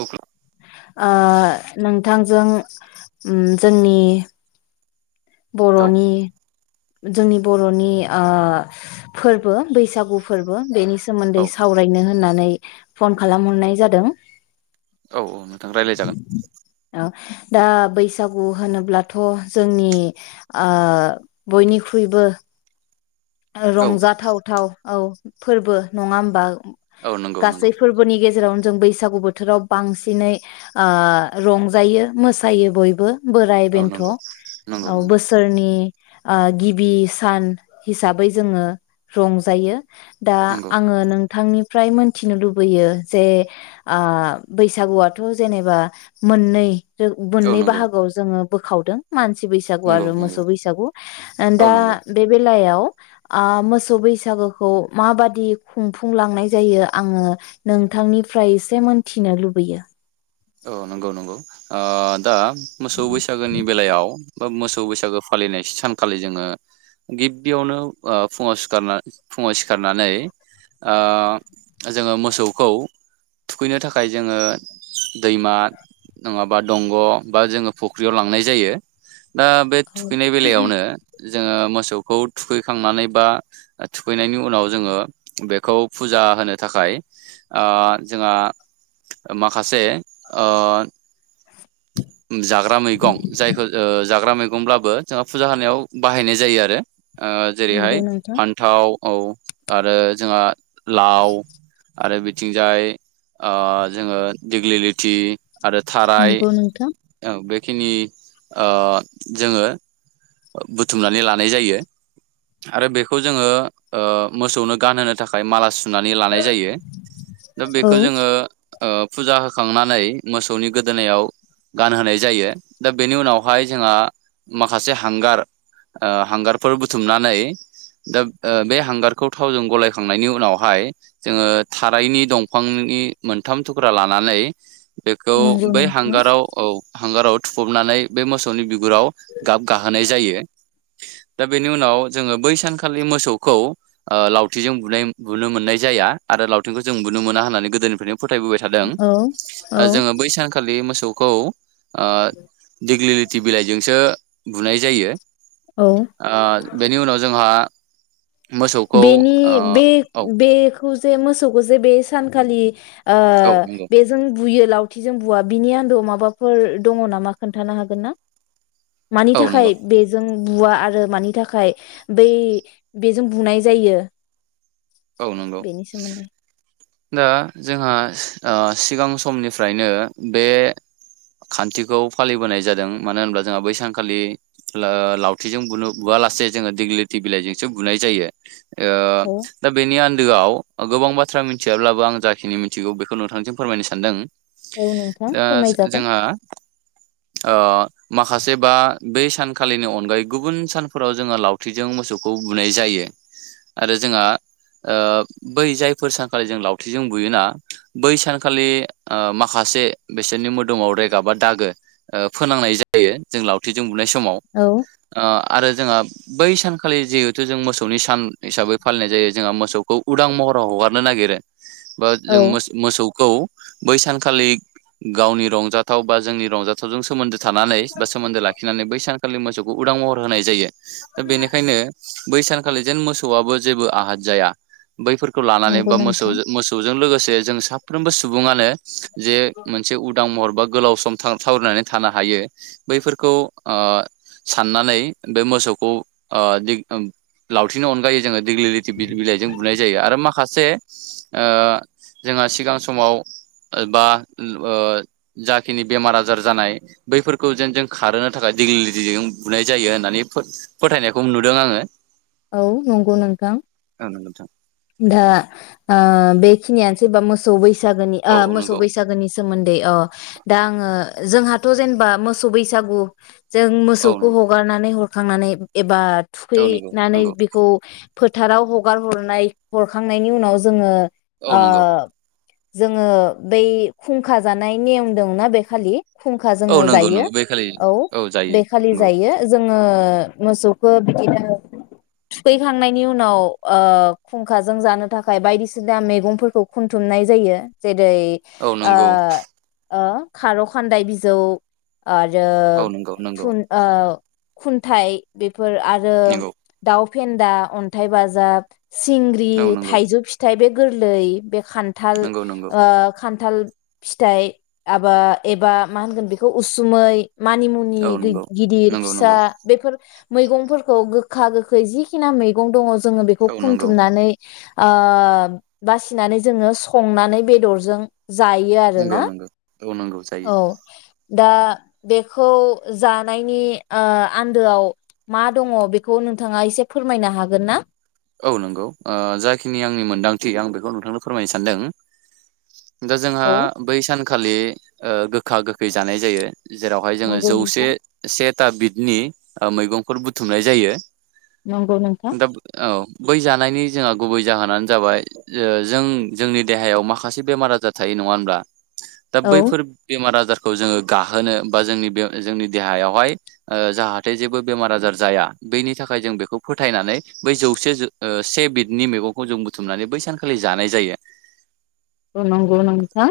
औ खु ओ नोंथांजों उम जोंनि औ बर'नि जोंनि बर'नि ओ फोरबो बैसागु फोरबो बेनि औ सोमोन्दै सावरायनो होननानै फन खालामहरनाय जादों औ औ नोंथां रायलाय जागोन ओ दा बैसागु होनोब्लाथ' जोंनि ओ बयनिख्रुइबो औ रंजाथाव थाव औ फोरबो नङा होमबा औ नंगौ नंगौ गासै फोरबोनि गेजेरावनो जों बैसागु बोथोराव बांसिनै ओ रंजायो मोसायो बयबो बोराइ बेन्थ' औ नंगौ नंगौ बोसोरनि आ गिबि सान हिसाबै जोङो रंजायो दा नंगौ आङो नों नोंथांनिफ्राय मोनथिनो लुबैयो ओ जे बैसागुआथ' जेनेबा मोननै औ मोननै नंगौ बाहागोआव जोङो बोखावदों मानसि बैसागु नंगौ आरो नंगौ मोसौ बैसागु औ दा नंगौ बे बेला बेलाव ओ मोसौ बैसागुखौ माबादि खुंफुंलांनाय जायो आङो नोंथांनिफ्राय एसे मोनथिनो लुबैयो औ नंगौ नंगौ ओ दा मोसौ बैसागोनि बेलायाव बा मोसौ बैसागो फालिनाय सानखालि जोङो गिबियावनो ओ फुङाव सिखारना फुङाव सिखारनानै जोङो ओ मोसौखौ थुखैनो थाखाय जोङो दैमा नङाबा दंग' बा जोङो फुख्रियाव लांनाय जायो दा बे औ थुखैनाय बेलायावनो जोङो मोसौखौ थुखैखांनानै बा थुखैनायनि उनाव जोङो बेखौ फुजा होनो थाखाय ओ जोंहा माखासे ओ जाग्रा मैगं जायखौ ओ जाग्रा मैगंब्लाबो जोंहा फुजा होनायाव बाहायनाय जायो आरो ओ नंगौ जेरैहाय नोंथां। फान्थाव औ आरो जोंहा लाव आरो बिथिंजाय ओ जोङो दिग्लि लि थि आरो थाराय नंगौ नोंथां औ बे खिनि ओ जोङो बुथुमनानै लानाय जायो आरो बेखौ जोङो ओ मोसौनो गानहोनो थाखाय माला सु नानै लानाय जायो दा औ बेखौ जोङो ओ फुजा होख होखांनानै मोसौनि गोदोनायाव गानहोनाय जायो दा बेनि उनावहाय जोंहा माखासे हांगार ओ हांगारफोर बुथुमनानै दा बे हांगारखौ थावजों गलायखांनायनि उनावहाय जोङो थारायनि दंफांनि मोनथाम थुख्रा लानानै [inaudible] बेखौ नंगौ बै नोंथां हांगाराव औ हांगाराव थुफबनानै बे मोसौनि बिगुराव गाब गाहोनाय जायो दा बेनि उनाव जोङो बै सानखालि मोसौखौ ओ लावथिजों बुनाय बुनो मोननाय जाया आरो लावथिंखौ जों बुनो मोना होननानै गोदोनिफ्रायनो फोथायबोबाय थादों औ औ ओ जोङो बै सानखालि बे मोसौखौ ओ दिग्लि लिथि बिलाइजोंसो बुनाय जायो औ ओ बेनि उनाव जोंहा मोसौखौ बेनि ओ बे औ बेखौ जे मोसौखौ जे बे सानखालि ओ औ नंगौ बेजों बुयो लावथिजों बुवा बिनि आन्दोआव माबाफोर दङ नामा खोन्थानो हागोन ना? मानि औ थाखाय नंगौ बेजों बुवा आरो मानि थाखाय बै बेजों बुनाय जायो औ नंगौ बेनि सोमोन्दै दा जोंहा ओ सिगां समनिफ्रायनो बे खान्थिखौ फालिबोनाय जादों मानो होनब्ला जोंहा बै सानखालि ला लावथिजों बुनो बुवालासे जोङो दिग्लिथि बिलाइजोंसो बुनाय जायो। औ ओ बेनि आन्दोआव गोबां बाथ्रा मिथियाब्लाबो आं जाखिनि मिथिगौ बेखौ नोंथांजों फोरमायनो सानदों। औ नोंथां दा फोरमायजागोन। जोंहा ओ माखासे बा बै सानखालिनि अनगायै गुबुन सानफोराव जोङो लावथिजों मोसौखौ बुनाय जायो आरो जोंहा ओ बै जायफोर सानखालि जों लावथिजों बुयोना बै सानखालि ओ माखासे बिसोरनि मोदोमाव रेगा बा दागो ओ फोनांनाय जायो जों लावथिजों बुनाय समाव औ आ आरो जोंहा बै सानखालि जिहेथु जों मोसौनि सान हिसाबै फालिनाय जायो। जोंहा मोसौखौ उदां महराव हगारनो नागिरो। बा जों औ मो मोसौ खौ बै सानखालि गावनि रंजाथाव बा जोंनि रंजाथावजों सोमोन्दो थानानै बा सोमोन्दो लाखिनानै बै सानखालि मोसौखौ उदां महर होनाय जायो। दा बेनिखायनो बै सानखालि जेन मोसौआबो जेबो आहाद जाया बैफोरखौ लानानै नंगौ बा मोसौ नोंथां मोसौजों लोगोसे जों साफ्रोमबो सु सुबुङानो जे मोनसे उदां महर बा गोलाव सम थाव थावरिनानै थानो हायो बैफोरखौ ओ साननानै बे मोसौखौ दिग लावथिनि अनगायै जोङो दिग्लि लि दिबिल बिलाइजों बुनाय जायो आरो माखासे ओ जोंहा सिगां समाव बा जाखिनि बेमार आजार जानाय बैफोरखौ जेन जों खारहोनो थाखाय दिग्लि लिथिजों बुनाय जायो होननानै फोथायनायखौ नुदों आङो औ नंगौ नोंथां नंगौ नोंथां दा आ बेखि खिनिया सोरबा मोसौै बैस बैसागोनि ओ औ मोसौ नंगौ बैगासोनि सोमोन्दै ओ दा आङो जोंहाथ' जेनेबा मोसौ बैसागु जों औ मोसौखौ हगारनानै हर खांनानै एबार नंगौ औ नंगौ थुखैनानै बेखौ फोथाराव हगार हर ओ नंगौ जोङो बै खुंखा जानाय नेयम दंना बे खालि खुंखा औ नंगौ जोङो औ नंगौ जायो नंगौ बे खालि औ जायो बेखालि नंगौ जायो जोङो मोसौखौ बिदिनो थुखैखांनायनि उनाव ओ खुंखाजों जानो थाखाय बायदिसिना मैगंफोरखौ खनथुमनाय जायो जे दै औ ओ नंगौ ओ खार' खान्दाय बिजौ आरो औ नंगौ नंगौ थुन ओ खुनथाय बेेब फोर आरो नंगौ दाव फेन्दा अन्थाइ बाजाब सिंग्रि औ नंगौ थाइजौ फिथ फिथाइ बे गोरलै बे खानथाल ओ नंगौ नंगौ खान खान्थाल फिथाइ आबा एबा मा होनगोन बेखौ उसुमै मानिमुनि औ गि नंगौ गिदिर नंगौ फिसा नंगौ बेफोर मैगंफोरखौ गोखा गोखै जिखिना मैगं दङ जोङो बेखौ औ नंगौ खुनथुमनानै ओ बासिनानै जोङो संनानै बेदरजों जायो नंगौ आरोना नंगौ औ नांगौ जायो औ दा बेखौ जानायनि ओ आन्दोआव मा दङ बेखौ नोंथाङा एसे फोरमायनो हागोन ना? औ नंगौ ओ जाखिनि आंनि मोन्दांथि आं बेखौ नोंथांनो फोरमायनो सानदों दा जोंहा औ बै सान खालि गोखा गोखै जानाय जायो जेरावहाय जोङो नंगौ जौसे नोंथां से था बिदनि मैगंफोर बुथुमनाय जायो नंगौ नोंथां दा औ बै जानायनि जोंहा गुबै जाहोनानो जाबाय जों जोंनि देहायाव माखासे बेमार आजार थायो नङा होनब्ला दा औ बैफोर बेमार आजार खौ जोङो गाहोनो बा जोंनि बे जोंनि देहायावहाय ओ जाहाथे जेबो बेमार आजार जाया बेनि थाखाय जों बेखौ फोथायनानै बै जौसे ज से बिदनि मैगंखौ जों बुथुमनानै बै सानखालि जानाय जायो औ नंगौ नोंथां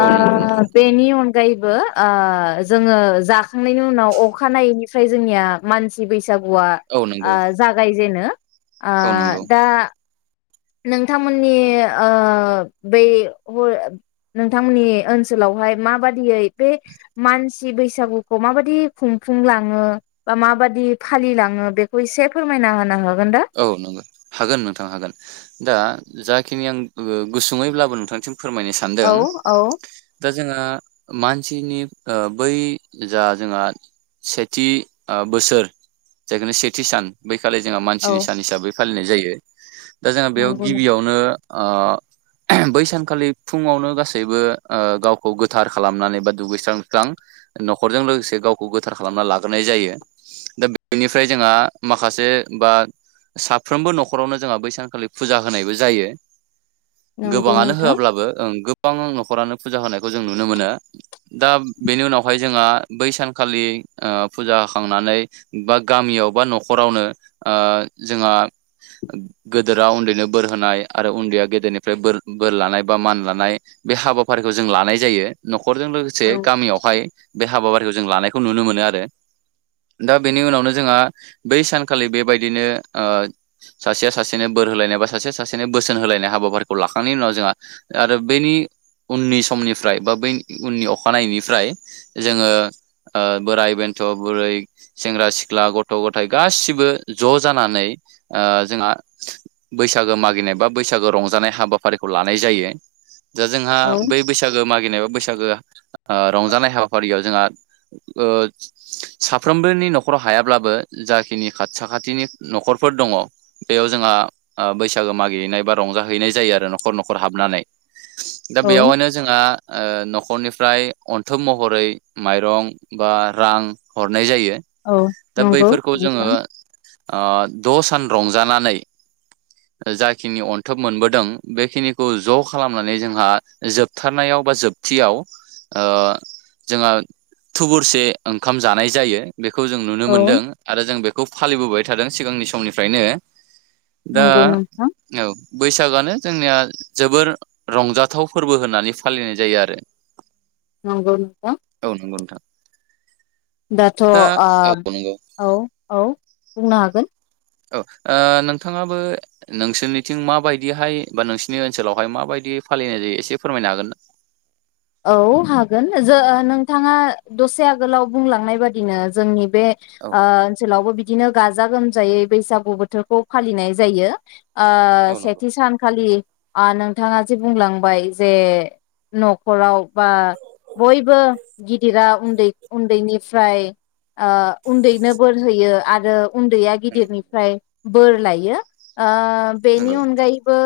औ नंगौ नोंथां बेनि थां अनगायैबो जोङो जाखांनायनि उनाव अखानायैनिफ्राय जोंनिया मानसि बै बैसागुआ औ नंगौ जागाय जेनो आ औ नंगौ दा नोंथांमोननि बै नोंथांमोननि ओनसोलावहाय माबादियै बे मानसि बैसागुखौ माबायदि खुंफुंलाङो बा माबादि फालिलाङो बेखौ एसे फोरमायना होना हो औ नंगौ हागोन नोंथां हागोन दा जाखिनि आं गोसोङैब्लाबो नोंथांसिम फोरमायनो औ सानदों औ दा जोंहा मानसिनि बै जा जोंहा सेथि बोसोर जायखु सेथि सान बैखालि जों औ मानसिनि सान हिसाबै फालिनाय जायो दा जोंहा बेयाव नंगौ नों गिबियावनो बै सानखालि फुङावनो गासैबो गावखौ गोथार खालामनानै बा दुगैस्रां स्रां नखरजों लोगोसे गावखौ गोथार खालामना लाग्रोनाय जायो दा बेनिफ्राय जोंहा माखासे बा साफ्रोमबो नखरावनो जोंहा बै सानखालि फुजा होनायबो जायो नंगौ गोबाङानो नोंथां होआब्लाबो गोबां नखरानो फुजा होनायखौ जों नुनो मोनो दा बेनि उनावहाय जोंहा बै सानखालि फुजा होाखांनानै बा गामियाव बा नखरावनो ओ जोंहा गोदोरा उन्दैनो बोर होनाय आरो उन्दैया गेदेरनिफ्राय बोर बोर लानाय बा मान लानाय बे हाबाफारिखौ जों लानाय जायो नखर नखरजों लोगोसे गामियावहाय बे हाबाफारिखौ जों लानायखौ नुनो मोनो आरो दा बेनि उनावनो जोंहा बै सानखालि बेबायदिनो सासेया सासेनो बोर होलायनाय बा सासेया सासेनो बोसोन होलायनाय हाबाफारिखौ लाखांनायनि उनाव जोंहा आरो बेनि उननि समनिफ्राय बा बै उननि अखानायनायनिफ्राय जोङो बोराइ बेन्थ बुरै सेंग्रा सिख्ला गथ गथाय गासिबो ज जा नानै जोंहा बैसागो मागिनाय बा बैसागो रंजानाय हाबाफारिखौ लानाय जायो दा जोंहा औ बै बैसागो मागिनाय बा बैसागो रंजानाय हाबाफारियाव जोंहा साफ्रोमबोनि नखराव हायाब्लाबो जाखिनि खाथि साखाथिनि नखरफोर दङ बेयाव जोंहा बैसागो मागिहैनाय बा रंजाहैनाय जायो आरो नखर नखर हाबनानै दा औ बेयावायनो जोंहा नख खरनिफ्राय अनथुम महरै माइरं बा रां हरनाय जायो। औ दा नंगौ बैफोरखौ जोङो नोंथां। ओ द सान रंजानानै जाखिनि अन्थब मोनबोदों बेखिनिखौ ज खालामनानै जोंहा जोबथारनायाव बा जोबथियाव जोंहा थुबुरसे ओंखाम जानाय जायो। बेखौ जों नुनो औ मोनदों आरो जों बेखौ। खौ फालिबोबाय। थादों सिगांनि समनिफ्रायनो दा नंगौ नोंथां औ बैसागानो जोंनिया जोबोर रंजाथाव फोरबो होननानै फालिनाय जायो आरो। नंगौ नोंथां औ नंगौ नोंथां दाथ दा नंगौ औ औ बुंनो हागोन। औ नोंथाङाबो नोंसोरनिथिं माबायदिहाय बा नोंसिनि ओनसोलावहाय माबायदि फालिनाय जायो एसे फोरमायनो हागोन ना। औ हागोन जों ओ नोंथाङा दसे आगोलाव बुंलांनाय बादिनो जोंनि बे औ ओ ओनसोलावबो बि बिदिनो गाजा गोमजायै बैसागु बोथोरखौ फालिनाय जायो। ओ औ नंगौ सेथि सानखालि नोंथाङा जे बुंलांबाय जे न। खराव बा बयबो गिदिरा उन्दै उन्दैनिफ्राय उन्दैनो बोर होयो। आरो उन्दैया नंगौ गिदिरनिफ्राय बोर लायो ओ नंगौ बेनि अनगायैबो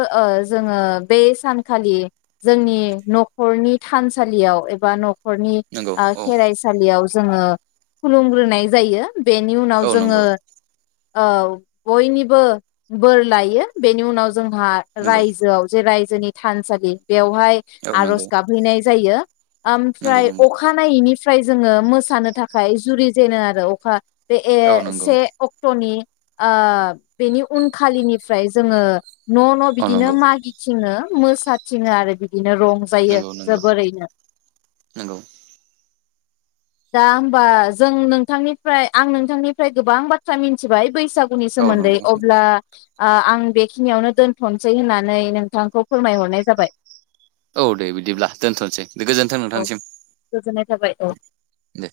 जोङो बे सानखालि जोंनि न खरनि थानसालियाव एबा न। खरनि नंगौ औ खेरायसालिया जोङो खुलुमग्रोनाय जायो। बेनि उनाव औ जोङो। नंगौ औ बयनिबो बोर लायो बेनि उनाव जोंहा नंगौ रायजोआव जे जोंनि थानसालि बेवहाय औ नंगौ आरज हैनाय जायो। नंगौ ओमफ्राय नंगौ अखानायैनि फ्राय जोङो मोसानो थाखाय जुरि जेनो आरो अखा बे ए औ नंगौ से अक्टनि आ बेनि उनखालिनिफ्राय जोङो न न औ बिदिनो नंगौ मागिथिङो। मोसाथिनो आरो बिदि नो रंजायो नोंगौ नोंगौ। जोबोरैनो दा होमबा जों नोंथांनिफ्राय आं नोंथांनिफाय गोबां बाथ्रा मिन्थिबाय। बैसागुनि औ सोमोन्दै नंगौ अब्ला आ आं बेखिनियावनो दोन्थसै होननानै नोंथांखौ फोरमायहरनाय जाबाय। औ दे बि दिब्ला दोनथ'नसै गोजोन्थों औ नोंथांसिम गोजोननाय थाबाय औ। दे।